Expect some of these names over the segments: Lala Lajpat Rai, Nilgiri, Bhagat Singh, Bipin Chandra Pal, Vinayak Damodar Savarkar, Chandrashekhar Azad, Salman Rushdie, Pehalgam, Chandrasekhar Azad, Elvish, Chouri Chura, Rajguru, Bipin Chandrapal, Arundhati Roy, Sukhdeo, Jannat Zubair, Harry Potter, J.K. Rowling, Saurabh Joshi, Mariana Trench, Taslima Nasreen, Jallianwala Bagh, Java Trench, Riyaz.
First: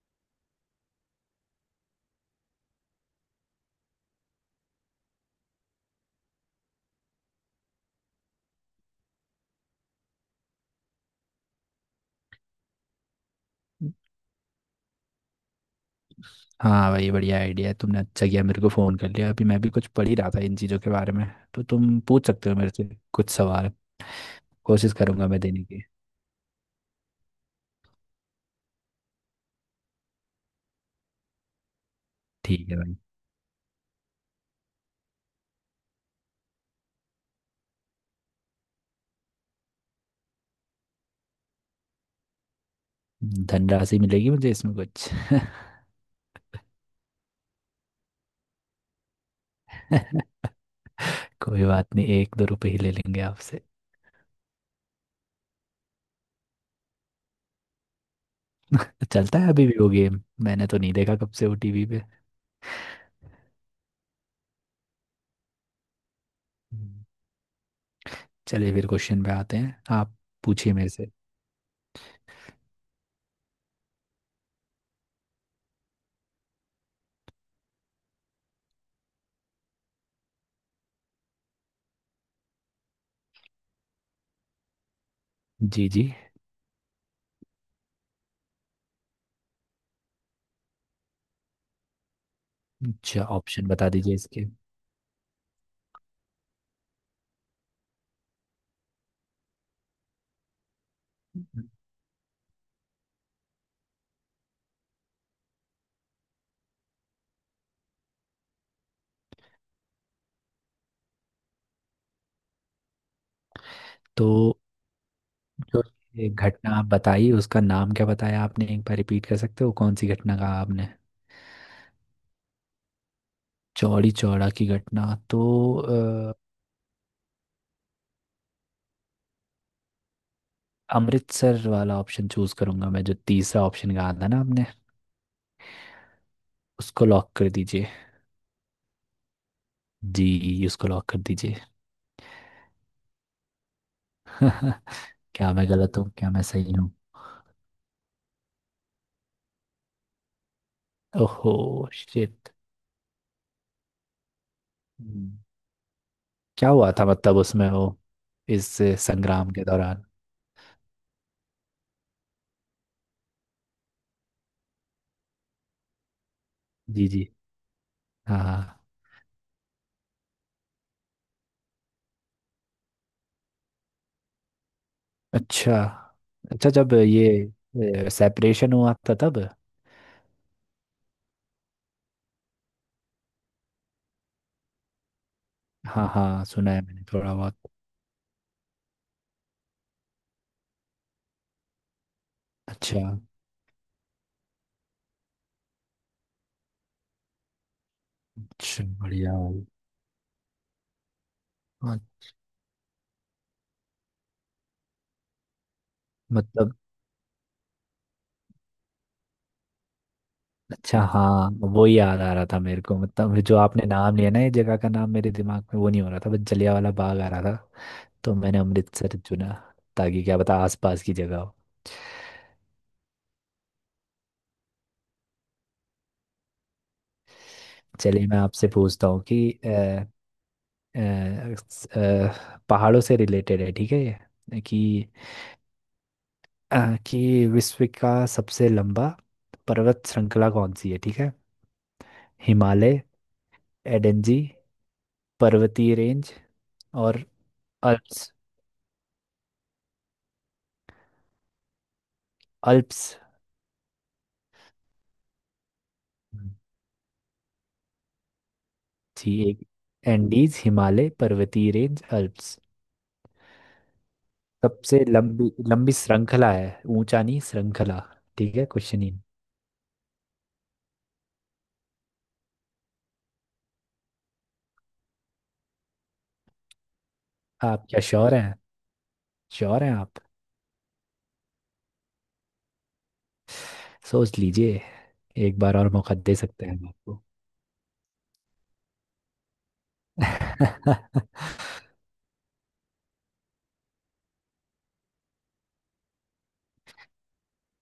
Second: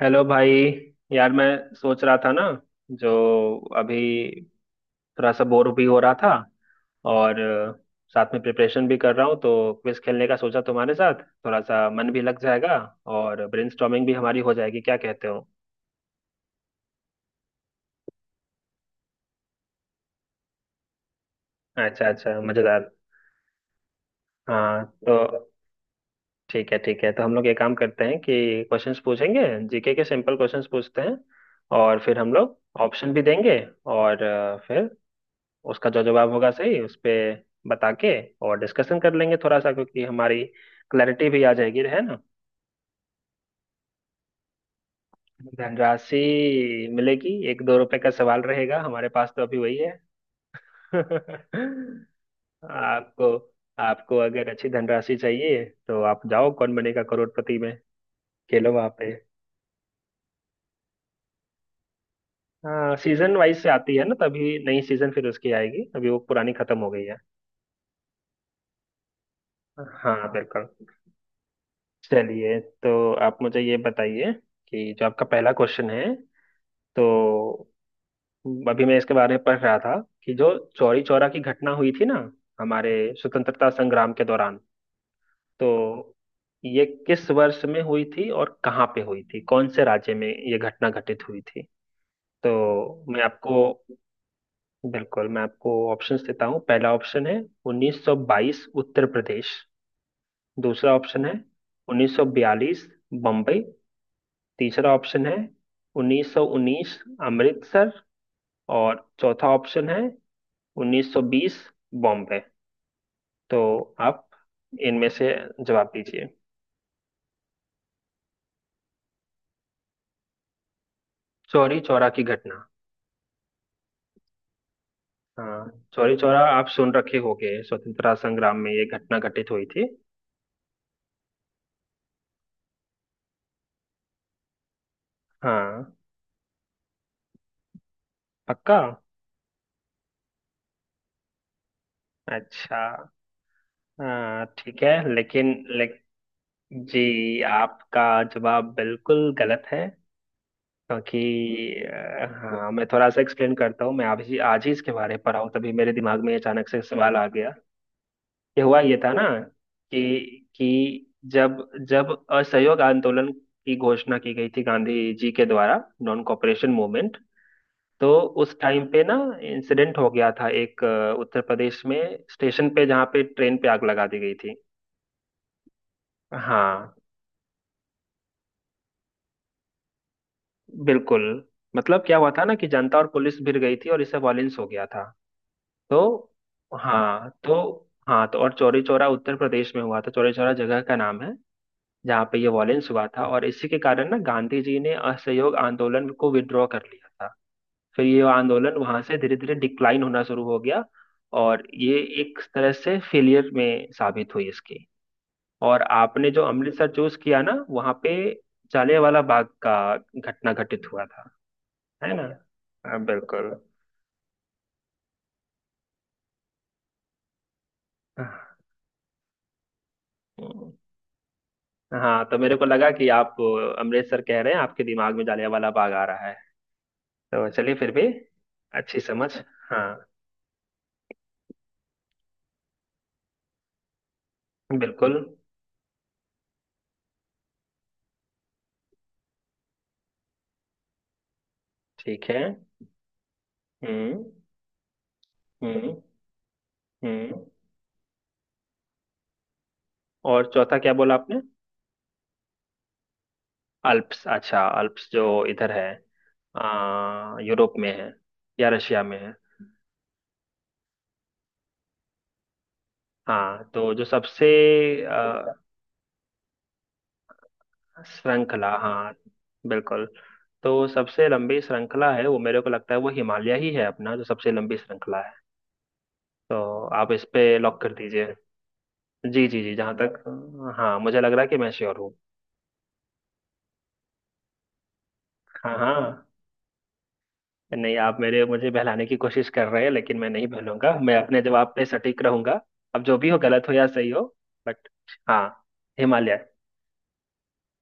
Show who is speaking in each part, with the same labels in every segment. Speaker 1: Hello भाई। यार मैं सोच रहा था ना, जो अभी थोड़ा सा बोर भी हो रहा था और साथ में प्रिपरेशन भी कर रहा हूँ तो क्विज खेलने का सोचा। तुम्हारे साथ थोड़ा सा मन भी लग जाएगा और ब्रेनस्टॉर्मिंग भी हमारी हो जाएगी, क्या कहते हो।
Speaker 2: हाँ भाई बढ़िया आइडिया है। तुमने अच्छा किया मेरे को फ़ोन कर लिया। अभी मैं भी कुछ पढ़ ही रहा था इन चीज़ों के बारे में। तो तुम
Speaker 1: अच्छा
Speaker 2: पूछ
Speaker 1: अच्छा,
Speaker 2: सकते हो मेरे से
Speaker 1: मजेदार।
Speaker 2: कुछ सवाल।
Speaker 1: हाँ
Speaker 2: कोशिश करूंगा मैं
Speaker 1: तो
Speaker 2: देने की।
Speaker 1: ठीक है ठीक है, तो हम लोग ये काम करते हैं कि क्वेश्चंस पूछेंगे। जीके के सिंपल क्वेश्चंस पूछते हैं और फिर हम लोग
Speaker 2: ठीक है भाई।
Speaker 1: ऑप्शन भी देंगे और फिर उसका जो जवाब होगा सही उस पे बता के और डिस्कशन कर लेंगे थोड़ा सा, क्योंकि हमारी क्लैरिटी भी आ जाएगी, है ना।
Speaker 2: धनराशि मिलेगी मुझे इसमें कुछ?
Speaker 1: धनराशि मिलेगी एक दो रुपए का सवाल रहेगा हमारे पास, तो अभी वही है।
Speaker 2: कोई बात नहीं, एक दो रुपए ही ले लेंगे
Speaker 1: आपको
Speaker 2: आपसे।
Speaker 1: आपको अगर अच्छी धनराशि चाहिए तो आप जाओ कौन बनेगा करोड़पति में, खेलो वहां पे।
Speaker 2: चलता है अभी भी वो गेम? मैंने तो नहीं देखा कब से वो टीवी पे।
Speaker 1: हाँ सीजन वाइज से आती है ना, तभी नई सीजन फिर उसकी आएगी, अभी वो पुरानी खत्म हो गई
Speaker 2: हम्म।
Speaker 1: है।
Speaker 2: चलिए फिर क्वेश्चन पे आते हैं। आप
Speaker 1: हाँ बिल्कुल।
Speaker 2: पूछिए मेरे से।
Speaker 1: चलिए तो आप मुझे ये बताइए कि जो आपका पहला क्वेश्चन है, तो अभी मैं इसके बारे में पढ़ रहा था कि जो चौरी चौरा की घटना हुई थी ना हमारे स्वतंत्रता संग्राम के दौरान,
Speaker 2: जी
Speaker 1: तो
Speaker 2: जी।
Speaker 1: ये किस वर्ष में हुई थी और कहाँ पे हुई थी, कौन से राज्य में ये घटना घटित हुई थी। तो मैं
Speaker 2: अच्छा, ऑप्शन
Speaker 1: आपको
Speaker 2: बता दीजिए इसके।
Speaker 1: बिल्कुल मैं आपको ऑप्शंस देता हूँ। पहला ऑप्शन है 1922 उत्तर प्रदेश, दूसरा ऑप्शन है 1942 बम्बई, तीसरा ऑप्शन है 1919 अमृतसर, और चौथा ऑप्शन है 1920 बॉम्बे। तो आप
Speaker 2: तो।
Speaker 1: इनमें से
Speaker 2: तो
Speaker 1: जवाब दीजिए।
Speaker 2: ये घटना आप बताई उसका नाम क्या बताया आपने? एक बार रिपीट कर सकते हो? कौन सी घटना कहा आपने?
Speaker 1: चौरी चौरा की घटना।
Speaker 2: चौड़ी चौड़ा की घटना। तो
Speaker 1: हाँ चौरी
Speaker 2: अ,
Speaker 1: चौरा, आप सुन रखे होंगे, स्वतंत्रता संग्राम में ये घटना घटित हुई थी।
Speaker 2: अमृतसर वाला ऑप्शन चूज करूंगा मैं, जो तीसरा ऑप्शन कहा था ना आपने।
Speaker 1: हाँ।
Speaker 2: उसको लॉक कर दीजिए।
Speaker 1: पक्का।
Speaker 2: जी, उसको लॉक कर दीजिए।
Speaker 1: अच्छा। हाँ ठीक है
Speaker 2: क्या
Speaker 1: लेकिन
Speaker 2: मैं
Speaker 1: ले,
Speaker 2: गलत हूँ? क्या मैं सही हूँ?
Speaker 1: जी आपका जवाब बिल्कुल गलत है।
Speaker 2: ओहो।
Speaker 1: क्योंकि
Speaker 2: शिट।
Speaker 1: हाँ मैं थोड़ा सा एक्सप्लेन करता हूँ। मैं आज ही इसके बारे में पढ़ा हूँ, तभी मेरे दिमाग में अचानक
Speaker 2: क्या
Speaker 1: से
Speaker 2: हुआ था?
Speaker 1: सवाल आ
Speaker 2: मतलब
Speaker 1: गया।
Speaker 2: उसमें वो
Speaker 1: ये
Speaker 2: इस
Speaker 1: हुआ ये था ना
Speaker 2: संग्राम के
Speaker 1: कि
Speaker 2: दौरान।
Speaker 1: कि जब जब असहयोग आंदोलन की घोषणा की गई थी गांधी जी के द्वारा, नॉन कॉपरेशन
Speaker 2: जी
Speaker 1: मूवमेंट।
Speaker 2: जी।
Speaker 1: तो
Speaker 2: हाँ
Speaker 1: उस
Speaker 2: हाँ।
Speaker 1: टाइम पे ना इंसिडेंट हो गया था एक उत्तर प्रदेश में स्टेशन पे, जहाँ पे ट्रेन पे आग लगा दी गई थी।
Speaker 2: अच्छा। अच्छा जब
Speaker 1: हाँ।
Speaker 2: ये सेपरेशन हुआ था तब।
Speaker 1: बिल्कुल। मतलब क्या हुआ था ना, कि जनता और पुलिस भिड़ गई थी और इससे वॉयलेंस हो गया था। तो
Speaker 2: हाँ हाँ, सुना है मैंने
Speaker 1: हाँ
Speaker 2: थोड़ा
Speaker 1: तो
Speaker 2: बहुत।
Speaker 1: हाँ तो और चौरी चौरा उत्तर प्रदेश में हुआ था, चौरी चौरा जगह का नाम है जहाँ पे ये वॉयलेंस
Speaker 2: अच्छा।
Speaker 1: हुआ था, और इसी के कारण ना गांधी जी ने असहयोग आंदोलन को विड्रॉ कर लिया था। फिर ये आंदोलन
Speaker 2: अच्छा
Speaker 1: वहां से
Speaker 2: बढ़िया
Speaker 1: धीरे धीरे
Speaker 2: भाई।
Speaker 1: डिक्लाइन होना शुरू हो गया और ये
Speaker 2: हाँ,
Speaker 1: एक तरह से फेलियर में साबित हुई इसकी। और आपने जो
Speaker 2: मतलब
Speaker 1: अमृतसर चूज किया ना, वहां पे जलियांवाला बाग का घटना घटित
Speaker 2: अच्छा
Speaker 1: हुआ था,
Speaker 2: हाँ। वो ही
Speaker 1: है
Speaker 2: याद
Speaker 1: ना।
Speaker 2: आ रहा था मेरे को,
Speaker 1: हाँ,
Speaker 2: मतलब
Speaker 1: बिल्कुल।
Speaker 2: जो आपने नाम लिया ना, ये जगह का नाम मेरे दिमाग में वो नहीं हो रहा था, बस जलियांवाला बाग आ रहा था। तो मैंने अमृतसर चुना, ताकि क्या पता आसपास की जगह हो।
Speaker 1: हाँ तो मेरे को लगा कि आप अमृतसर कह रहे हैं, आपके दिमाग में जलियांवाला बाग आ रहा है। तो चलिए फिर भी,
Speaker 2: चलिए मैं आपसे
Speaker 1: अच्छी
Speaker 2: पूछता हूँ
Speaker 1: समझ।
Speaker 2: कि
Speaker 1: हाँ
Speaker 2: अ, पहाड़ों से रिलेटेड है, ठीक है ये, कि
Speaker 1: बिल्कुल
Speaker 2: अ, कि विश्व का सबसे लंबा पर्वत श्रृंखला कौन सी है? ठीक है।
Speaker 1: ठीक है।
Speaker 2: हिमालय,
Speaker 1: हम्म।
Speaker 2: एडेंजी पर्वतीय
Speaker 1: हम्म।
Speaker 2: रेंज और
Speaker 1: हम्म।
Speaker 2: अल्प्स।
Speaker 1: और चौथा क्या बोला आपने।
Speaker 2: अल्प्स।
Speaker 1: अल्प्स। अच्छा, अल्प्स जो इधर है, यूरोप में है या रशिया में
Speaker 2: जी
Speaker 1: है।
Speaker 2: एक। एंडीज, हिमालय पर्वतीय रेंज, अल्प्स।
Speaker 1: हाँ तो जो सबसे
Speaker 2: सबसे लंबी,
Speaker 1: आ,
Speaker 2: लंबी श्रृंखला है। ऊंचा नहीं, श्रृंखला। ठीक है
Speaker 1: श्रृंखला।
Speaker 2: क्वेश्चन ही।
Speaker 1: हाँ बिल्कुल। तो सबसे लंबी श्रृंखला है वो, मेरे को लगता है वो हिमालय ही है अपना, जो सबसे लंबी श्रृंखला है। तो आप इस पे लॉक
Speaker 2: आप
Speaker 1: कर
Speaker 2: क्या
Speaker 1: दीजिए।
Speaker 2: श्योर हैं?
Speaker 1: जी जी जी
Speaker 2: श्योर हैं
Speaker 1: जहाँ
Speaker 2: आप?
Speaker 1: तक। हाँ मुझे लग रहा है कि मैं श्योर हूँ।
Speaker 2: सोच लीजिए, एक
Speaker 1: हाँ
Speaker 2: बार और मौका
Speaker 1: हाँ।
Speaker 2: दे सकते हैं हम
Speaker 1: नहीं आप मेरे मुझे बहलाने की कोशिश कर रहे हैं, लेकिन मैं नहीं बहलूंगा,
Speaker 2: आपको।
Speaker 1: मैं अपने जवाब पे सटीक रहूंगा। अब जो भी हो, गलत हो या सही हो, बट हाँ, हिमालय।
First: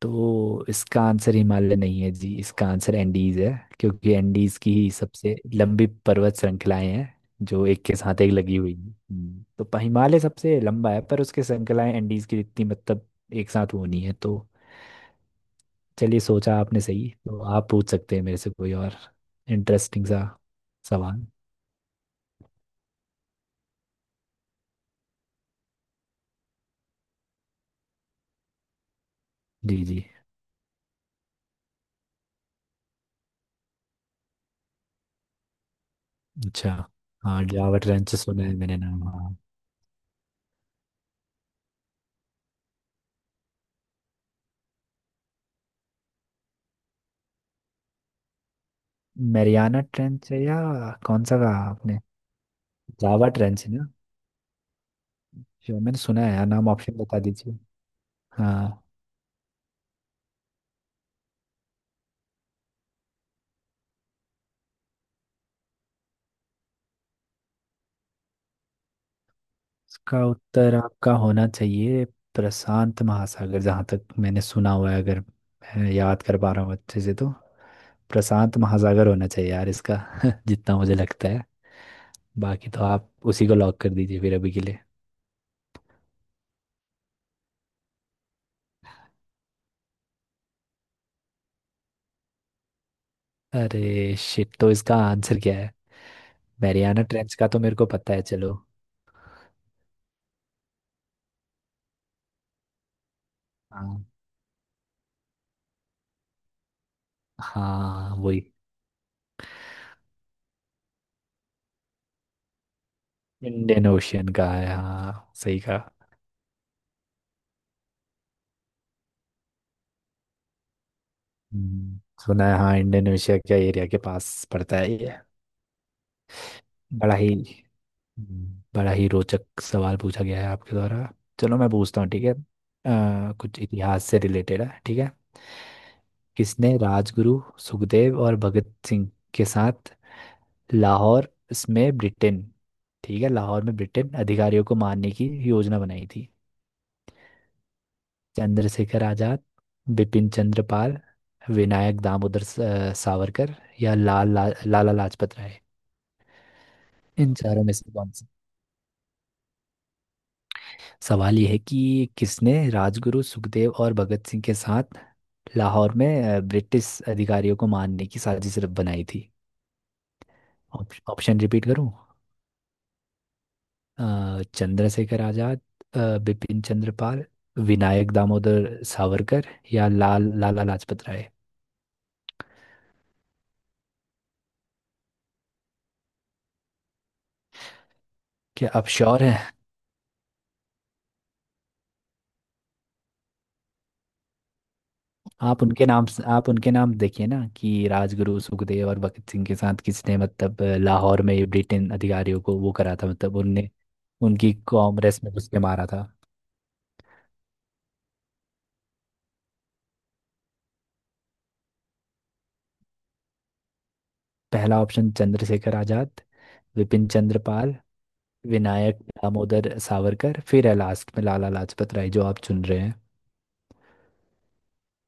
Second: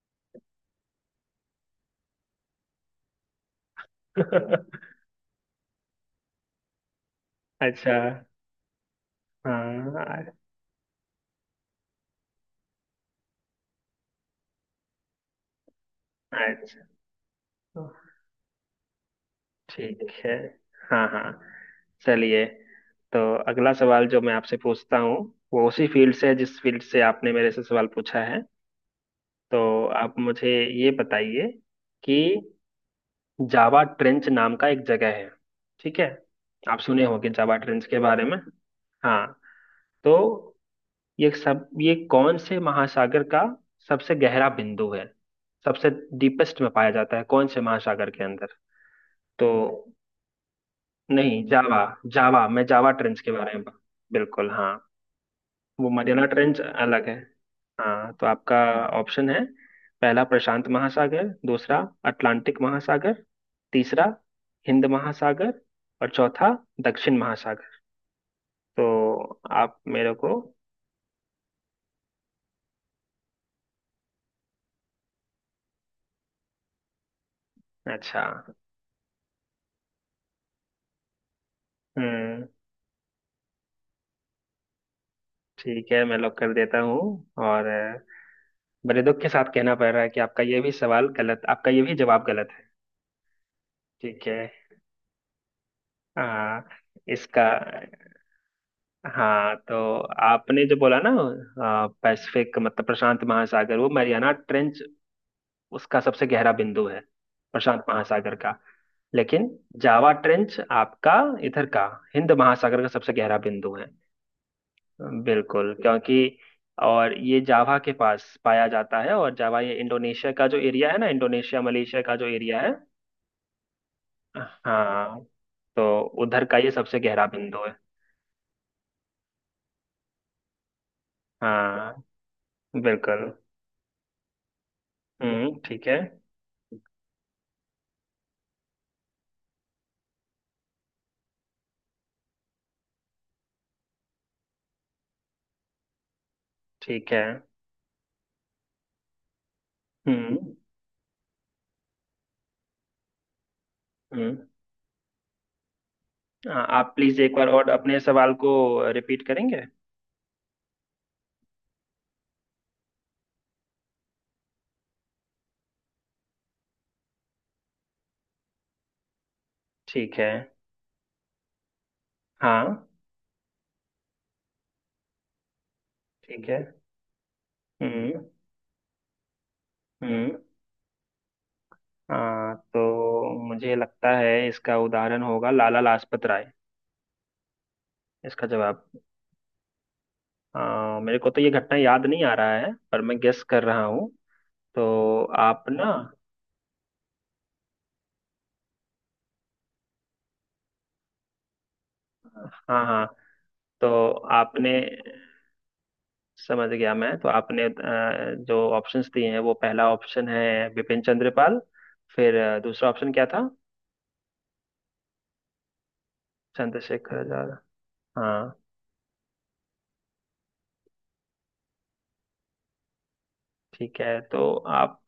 Speaker 2: तो इसका आंसर हिमालय नहीं है जी, इसका आंसर एंडीज है। क्योंकि एंडीज की ही सबसे लंबी पर्वत श्रृंखलाएं हैं जो एक
Speaker 1: अच्छा।
Speaker 2: के साथ एक लगी हुई हैं। तो हिमालय
Speaker 1: हाँ।
Speaker 2: सबसे लंबा है, पर उसके श्रृंखलाएं एंडीज की इतनी मतलब एक साथ वो नहीं है तो। चलिए, सोचा आपने
Speaker 1: अच्छा
Speaker 2: सही, तो आप पूछ सकते हैं मेरे से कोई और इंटरेस्टिंग
Speaker 1: ठीक
Speaker 2: सा
Speaker 1: है। हाँ
Speaker 2: सवाल।
Speaker 1: हाँ। चलिए, तो अगला सवाल जो मैं आपसे पूछता हूँ, वो उसी फील्ड से है जिस फील्ड से आपने मेरे से सवाल पूछा है। तो
Speaker 2: जी जी।
Speaker 1: आप मुझे ये बताइए कि जावा ट्रेंच नाम का एक जगह है, ठीक है।
Speaker 2: अच्छा।
Speaker 1: आप सुने होंगे
Speaker 2: हाँ
Speaker 1: जावा
Speaker 2: जावा
Speaker 1: ट्रेंच के
Speaker 2: ट्रेंच
Speaker 1: बारे में।
Speaker 2: सुना है मैंने नाम,
Speaker 1: हाँ।
Speaker 2: हाँ।
Speaker 1: तो ये सब ये कौन से महासागर का सबसे गहरा बिंदु है, सबसे डीपेस्ट में पाया जाता है कौन से महासागर के अंदर। तो
Speaker 2: मैरियाना ट्रेंच है? या कौन सा
Speaker 1: नहीं,
Speaker 2: कहा
Speaker 1: जावा,
Speaker 2: आपने?
Speaker 1: जावा, मैं जावा ट्रेंच
Speaker 2: जावा
Speaker 1: के बारे में
Speaker 2: ट्रेंच
Speaker 1: बिल्कुल हाँ।
Speaker 2: जो
Speaker 1: वो
Speaker 2: मैंने सुना
Speaker 1: मरियाना
Speaker 2: है यार
Speaker 1: ट्रेंच
Speaker 2: नाम। ऑप्शन
Speaker 1: अलग है।
Speaker 2: बता दीजिए।
Speaker 1: हाँ तो आपका
Speaker 2: हाँ।
Speaker 1: ऑप्शन है पहला प्रशांत महासागर, दूसरा अटलांटिक महासागर, तीसरा हिंद महासागर, और चौथा दक्षिण महासागर। तो आप मेरे
Speaker 2: इसका
Speaker 1: को।
Speaker 2: उत्तर आपका होना चाहिए प्रशांत महासागर, जहाँ तक मैंने सुना हुआ है। अगर मैं याद कर पा रहा हूँ अच्छे से तो
Speaker 1: अच्छा।
Speaker 2: प्रशांत महासागर होना चाहिए यार इसका। जितना मुझे लगता है।
Speaker 1: हम्म
Speaker 2: बाकी तो आप उसी को लॉक कर दीजिए फिर अभी के लिए।
Speaker 1: ठीक है, मैं लॉक कर देता हूँ। और बड़े दुख के साथ कहना पड़ रहा है कि आपका ये भी सवाल गलत, आपका ये भी जवाब गलत है।
Speaker 2: अरे
Speaker 1: ठीक है।
Speaker 2: शिट। तो इसका आंसर क्या है?
Speaker 1: आ,
Speaker 2: मैरियाना ट्रेंच
Speaker 1: इसका,
Speaker 2: का तो मेरे को पता है, चलो।
Speaker 1: हाँ तो आपने जो बोला ना, पैसिफिक मतलब प्रशांत महासागर, वो
Speaker 2: हाँ
Speaker 1: मरियाना ट्रेंच उसका सबसे गहरा बिंदु है, प्रशांत
Speaker 2: हाँ
Speaker 1: महासागर
Speaker 2: वही।
Speaker 1: का। लेकिन जावा ट्रेंच आपका इधर का, हिंद महासागर का सबसे गहरा बिंदु है।
Speaker 2: इंडियन ओशियन का है, हाँ सही
Speaker 1: बिल्कुल
Speaker 2: कहा।
Speaker 1: क्योंकि और ये जावा के पास पाया जाता है, और जावा ये इंडोनेशिया का जो एरिया है ना, इंडोनेशिया
Speaker 2: हम्म,
Speaker 1: मलेशिया का जो
Speaker 2: सुना है
Speaker 1: एरिया है।
Speaker 2: हाँ, इंडोनेशिया के एरिया के पास पड़ता है ये।
Speaker 1: हाँ। तो उधर का ये सबसे
Speaker 2: बड़ा
Speaker 1: गहरा
Speaker 2: ही।
Speaker 1: बिंदु है।
Speaker 2: बड़ा ही रोचक सवाल पूछा गया है आपके द्वारा। चलो मैं पूछता
Speaker 1: हाँ
Speaker 2: हूँ, ठीक है।
Speaker 1: बिल्कुल।
Speaker 2: कुछ इतिहास से रिलेटेड है, ठीक है।
Speaker 1: ठीक है।
Speaker 2: किसने राजगुरु सुखदेव और भगत सिंह के साथ लाहौर इसमें ब्रिटेन ठीक है, लाहौर में ब्रिटेन अधिकारियों को मारने की योजना बनाई थी?
Speaker 1: ठीक है।
Speaker 2: चंद्रशेखर आजाद, बिपिन
Speaker 1: हम्म।
Speaker 2: चंद्र पाल, विनायक दामोदर सावरकर, या
Speaker 1: हम्म।
Speaker 2: लाला लाजपत राय।
Speaker 1: आप प्लीज एक
Speaker 2: इन
Speaker 1: बार
Speaker 2: चारों
Speaker 1: और
Speaker 2: में से
Speaker 1: अपने
Speaker 2: कौन सा?
Speaker 1: सवाल को रिपीट करेंगे।
Speaker 2: सवाल यह है कि किसने राजगुरु सुखदेव और भगत सिंह के साथ लाहौर में ब्रिटिश अधिकारियों को मारने की साजिश बनाई थी?
Speaker 1: ठीक है।
Speaker 2: ऑप्शन रिपीट करूं?
Speaker 1: हाँ।
Speaker 2: चंद्रशेखर आजाद,
Speaker 1: ठीक है।
Speaker 2: बिपिन चंद्र पाल, विनायक
Speaker 1: हम्म।
Speaker 2: दामोदर सावरकर, या
Speaker 1: हम्म।
Speaker 2: लाला लाजपत राय।
Speaker 1: हाँ तो मुझे लगता है इसका उदाहरण होगा लाला लाजपत राय, इसका
Speaker 2: क्या
Speaker 1: जवाब।
Speaker 2: आप श्योर हैं?
Speaker 1: मेरे को तो ये घटना याद नहीं आ रहा है, पर मैं गेस कर रहा हूँ। तो आप ना।
Speaker 2: आप उनके नाम देखिए ना, कि राजगुरु सुखदेव और भगत सिंह के साथ किसने, मतलब लाहौर में ब्रिटेन अधिकारियों को वो
Speaker 1: हाँ
Speaker 2: करा
Speaker 1: हाँ।
Speaker 2: था, मतलब उनने
Speaker 1: तो
Speaker 2: उनकी
Speaker 1: आपने,
Speaker 2: कांग्रेस में घुस के मारा था।
Speaker 1: समझ गया मैं, तो आपने जो ऑप्शंस दिए हैं वो पहला ऑप्शन है बिपिन चंद्रपाल, फिर दूसरा ऑप्शन क्या था।
Speaker 2: पहला ऑप्शन चंद्रशेखर आजाद, विपिन
Speaker 1: चंद्रशेखर
Speaker 2: चंद्र
Speaker 1: आजाद।
Speaker 2: पाल,
Speaker 1: हाँ।
Speaker 2: विनायक दामोदर सावरकर, फिर है लास्ट में लाला लाजपत राय जो आप चुन रहे हैं।
Speaker 1: ठीक है तो आप,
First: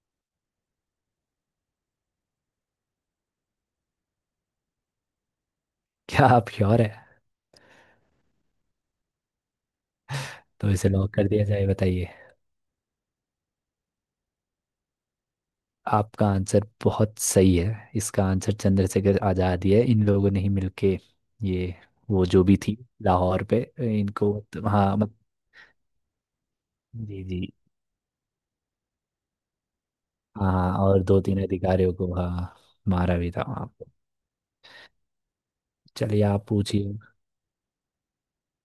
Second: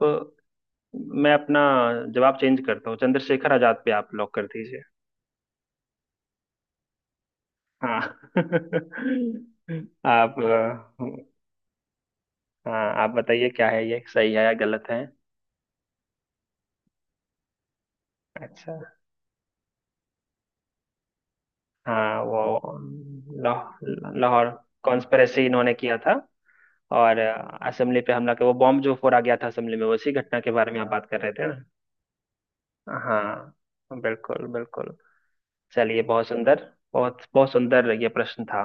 Speaker 1: मैं अपना जवाब चेंज करता हूँ, चंद्रशेखर आजाद पे आप लॉक कर दीजिए।
Speaker 2: क्या आप श्योर है?
Speaker 1: हाँ। आप
Speaker 2: तो इसे लॉक कर दिया जाए, बताइए।
Speaker 1: हाँ आप बताइए क्या है, ये सही है या गलत है।
Speaker 2: आपका आंसर बहुत सही है, इसका आंसर
Speaker 1: अच्छा।
Speaker 2: चंद्रशेखर आजाद ही है। इन लोगों ने ही मिलके ये,
Speaker 1: हाँ
Speaker 2: वो
Speaker 1: वो,
Speaker 2: जो भी थी लाहौर पे।
Speaker 1: लाहौर,
Speaker 2: इनको
Speaker 1: लाहौर
Speaker 2: तो, हाँ मत,
Speaker 1: कॉन्स्पिरेसी इन्होंने किया था। और
Speaker 2: जी जी।
Speaker 1: असेंबली पे हमला के वो बॉम्ब जो फोड़ा गया था असेंबली में, उसी घटना
Speaker 2: हाँ
Speaker 1: के बारे
Speaker 2: हाँ,
Speaker 1: में आप
Speaker 2: और
Speaker 1: बात
Speaker 2: दो
Speaker 1: कर रहे
Speaker 2: तीन
Speaker 1: थे ना।
Speaker 2: अधिकारियों को, हाँ मारा भी था वहाँ पे।
Speaker 1: हाँ बिल्कुल बिल्कुल। चलिए
Speaker 2: चलिए
Speaker 1: बहुत
Speaker 2: आप
Speaker 1: सुंदर,
Speaker 2: पूछिए।
Speaker 1: बहुत बहुत सुंदर ये प्रश्न था।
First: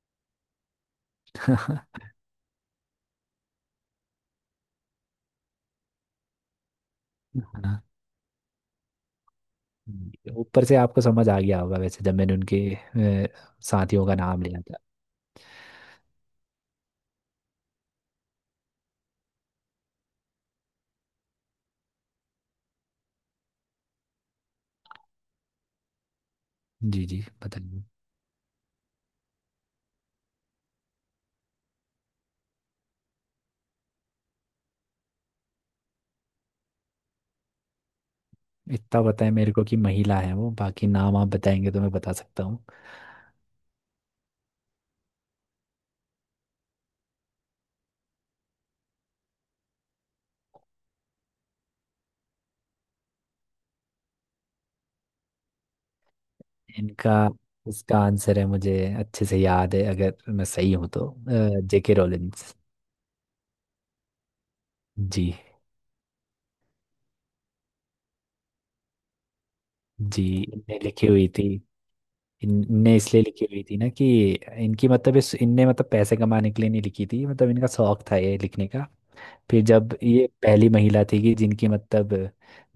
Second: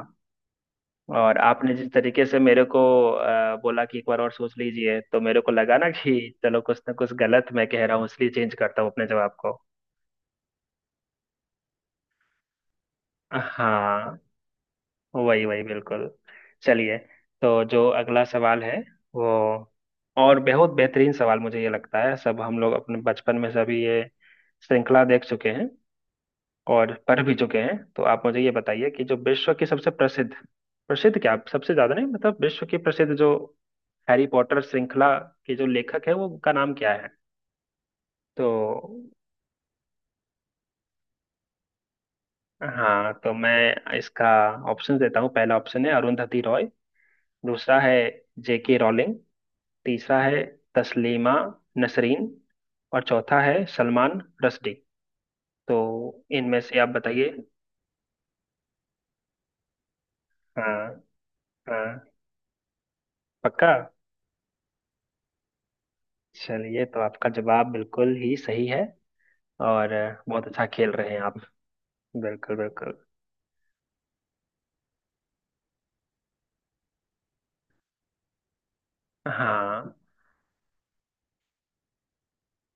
Speaker 1: और आपने
Speaker 2: हाँ,
Speaker 1: जिस तरीके से मेरे को बोला कि एक बार और सोच लीजिए, तो मेरे को लगा ना कि चलो कुछ ना कुछ गलत मैं कह रहा हूँ, इसलिए चेंज करता हूँ अपने जवाब को।
Speaker 2: जी, ऊपर से आपको समझ आ गया होगा वैसे, जब मैंने उनके अ, साथियों
Speaker 1: हाँ
Speaker 2: का नाम लिया था।
Speaker 1: वही वही बिल्कुल। चलिए, तो जो अगला सवाल है वो, और बहुत बेहतरीन सवाल मुझे ये लगता है, सब हम लोग अपने बचपन में सभी ये श्रृंखला देख चुके हैं और
Speaker 2: जी जी
Speaker 1: पढ़ भी चुके हैं।
Speaker 2: बताइए।
Speaker 1: तो आप मुझे ये बताइए कि जो विश्व की सबसे प्रसिद्ध, प्रसिद्ध क्या, सबसे ज्यादा नहीं, मतलब विश्व की प्रसिद्ध जो हैरी पॉटर श्रृंखला के जो लेखक है, वो उनका नाम क्या है। तो
Speaker 2: इतना पता है मेरे को कि महिला है वो, बाकी नाम आप बताएंगे तो मैं बता सकता।
Speaker 1: हाँ तो मैं इसका ऑप्शन देता हूँ। पहला ऑप्शन है अरुंधति रॉय, दूसरा है जेके रॉलिंग, तीसरा है तस्लीमा नसरीन, और चौथा है सलमान रश्दी। तो इनमें से आप
Speaker 2: इनका।
Speaker 1: बताइए।
Speaker 2: इसका आंसर है, मुझे अच्छे से याद है अगर मैं सही
Speaker 1: हाँ।
Speaker 2: हूं तो, जेके
Speaker 1: हाँ।
Speaker 2: रोलिंस।
Speaker 1: पक्का।
Speaker 2: जी।
Speaker 1: चलिए तो आपका जवाब बिल्कुल ही सही है, और
Speaker 2: जी।
Speaker 1: बहुत अच्छा
Speaker 2: इनने
Speaker 1: खेल
Speaker 2: लिखी
Speaker 1: रहे हैं
Speaker 2: हुई
Speaker 1: आप।
Speaker 2: थी।
Speaker 1: बिल्कुल
Speaker 2: इनने
Speaker 1: बिल्कुल।
Speaker 2: इसलिए लिखी हुई थी ना कि इनकी मतलब इस इनने मतलब पैसे कमाने के लिए नहीं लिखी थी, मतलब इनका शौक था ये लिखने का। फिर
Speaker 1: हाँ
Speaker 2: जब ये पहली महिला थी कि जिनकी मतलब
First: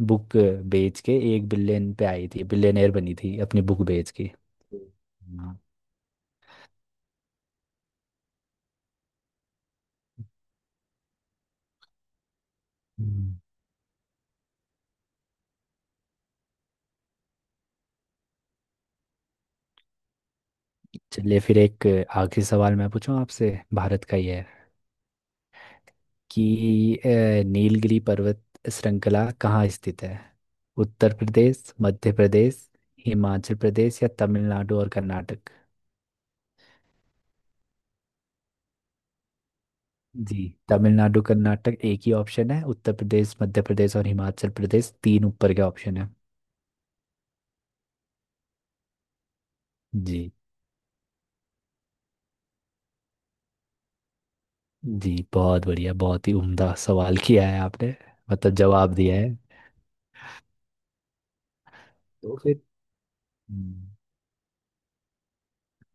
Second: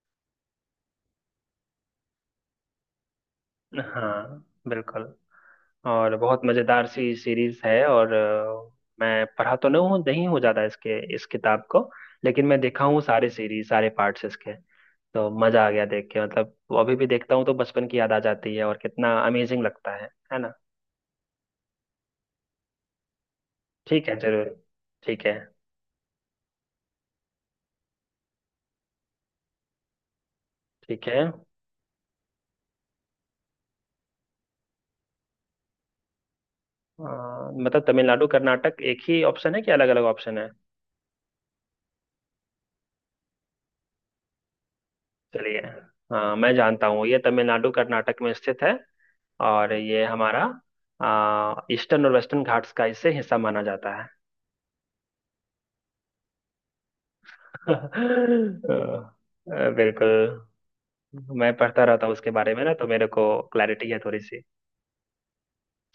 Speaker 2: बुक बेच के 1 बिलियन पे आई थी, बिलियनर बनी थी अपनी बुक बेच के।
Speaker 1: हाँ बिल्कुल।
Speaker 2: हम्म। हाँ।
Speaker 1: और बहुत मजेदार सी सीरीज है, और मैं पढ़ा तो नहीं हूँ, नहीं हूँ ज्यादा इसके, इस किताब को, लेकिन मैं देखा हूँ सारे
Speaker 2: हम्म।
Speaker 1: सीरीज सारे पार्ट्स इसके। तो मजा आ गया देख के, मतलब वो अभी भी देखता हूँ तो बचपन की याद आ जाती है और कितना अमेजिंग लगता है ना।
Speaker 2: चलिए फिर एक आखिरी सवाल मैं पूछूं आपसे, भारत
Speaker 1: ठीक है
Speaker 2: का ही है।
Speaker 1: जरूर। ठीक है
Speaker 2: कि नीलगिरी पर्वत श्रृंखला कहाँ स्थित है?
Speaker 1: ठीक
Speaker 2: उत्तर
Speaker 1: है।
Speaker 2: प्रदेश, मध्य प्रदेश, हिमाचल प्रदेश, या तमिलनाडु और कर्नाटक?
Speaker 1: अ, मतलब तमिलनाडु कर्नाटक एक ही ऑप्शन है कि अलग अलग ऑप्शन
Speaker 2: जी।
Speaker 1: है।
Speaker 2: तमिलनाडु कर्नाटक एक ही ऑप्शन है। उत्तर प्रदेश, मध्य प्रदेश और हिमाचल प्रदेश तीन ऊपर
Speaker 1: चलिए।
Speaker 2: के ऑप्शन है।
Speaker 1: हाँ मैं जानता हूँ ये तमिलनाडु कर्नाटक में स्थित है, और ये
Speaker 2: जी।
Speaker 1: हमारा ईस्टर्न और वेस्टर्न घाट्स का इससे हिस्सा माना जाता है।
Speaker 2: जी बहुत बढ़िया, बहुत ही उम्दा सवाल किया है आपने,
Speaker 1: अ,
Speaker 2: मतलब जवाब दिया है।
Speaker 1: बिल्कुल, मैं पढ़ता रहता हूँ उसके
Speaker 2: तो
Speaker 1: बारे
Speaker 2: फिर
Speaker 1: में ना तो मेरे को क्लैरिटी
Speaker 2: हम्म,
Speaker 1: है थोड़ी सी।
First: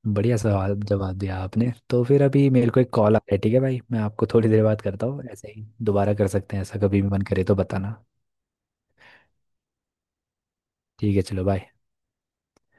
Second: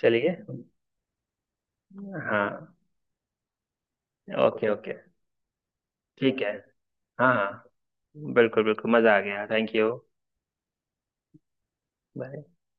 Speaker 1: चलिए।
Speaker 2: बढ़िया सवाल जवाब दिया आपने। तो फिर अभी मेरे
Speaker 1: हाँ।
Speaker 2: को एक कॉल आ रहा है, ठीक है भाई मैं आपको थोड़ी देर
Speaker 1: ओके
Speaker 2: बाद
Speaker 1: ओके।
Speaker 2: करता हूँ ऐसे ही। दोबारा कर
Speaker 1: ठीक है।
Speaker 2: सकते हैं, ऐसा कभी भी मन
Speaker 1: हाँ
Speaker 2: करे तो बताना।
Speaker 1: हाँ बिल्कुल बिल्कुल, मज़ा आ गया, थैंक यू।
Speaker 2: ठीक है, चलो बाय।
Speaker 1: बाय।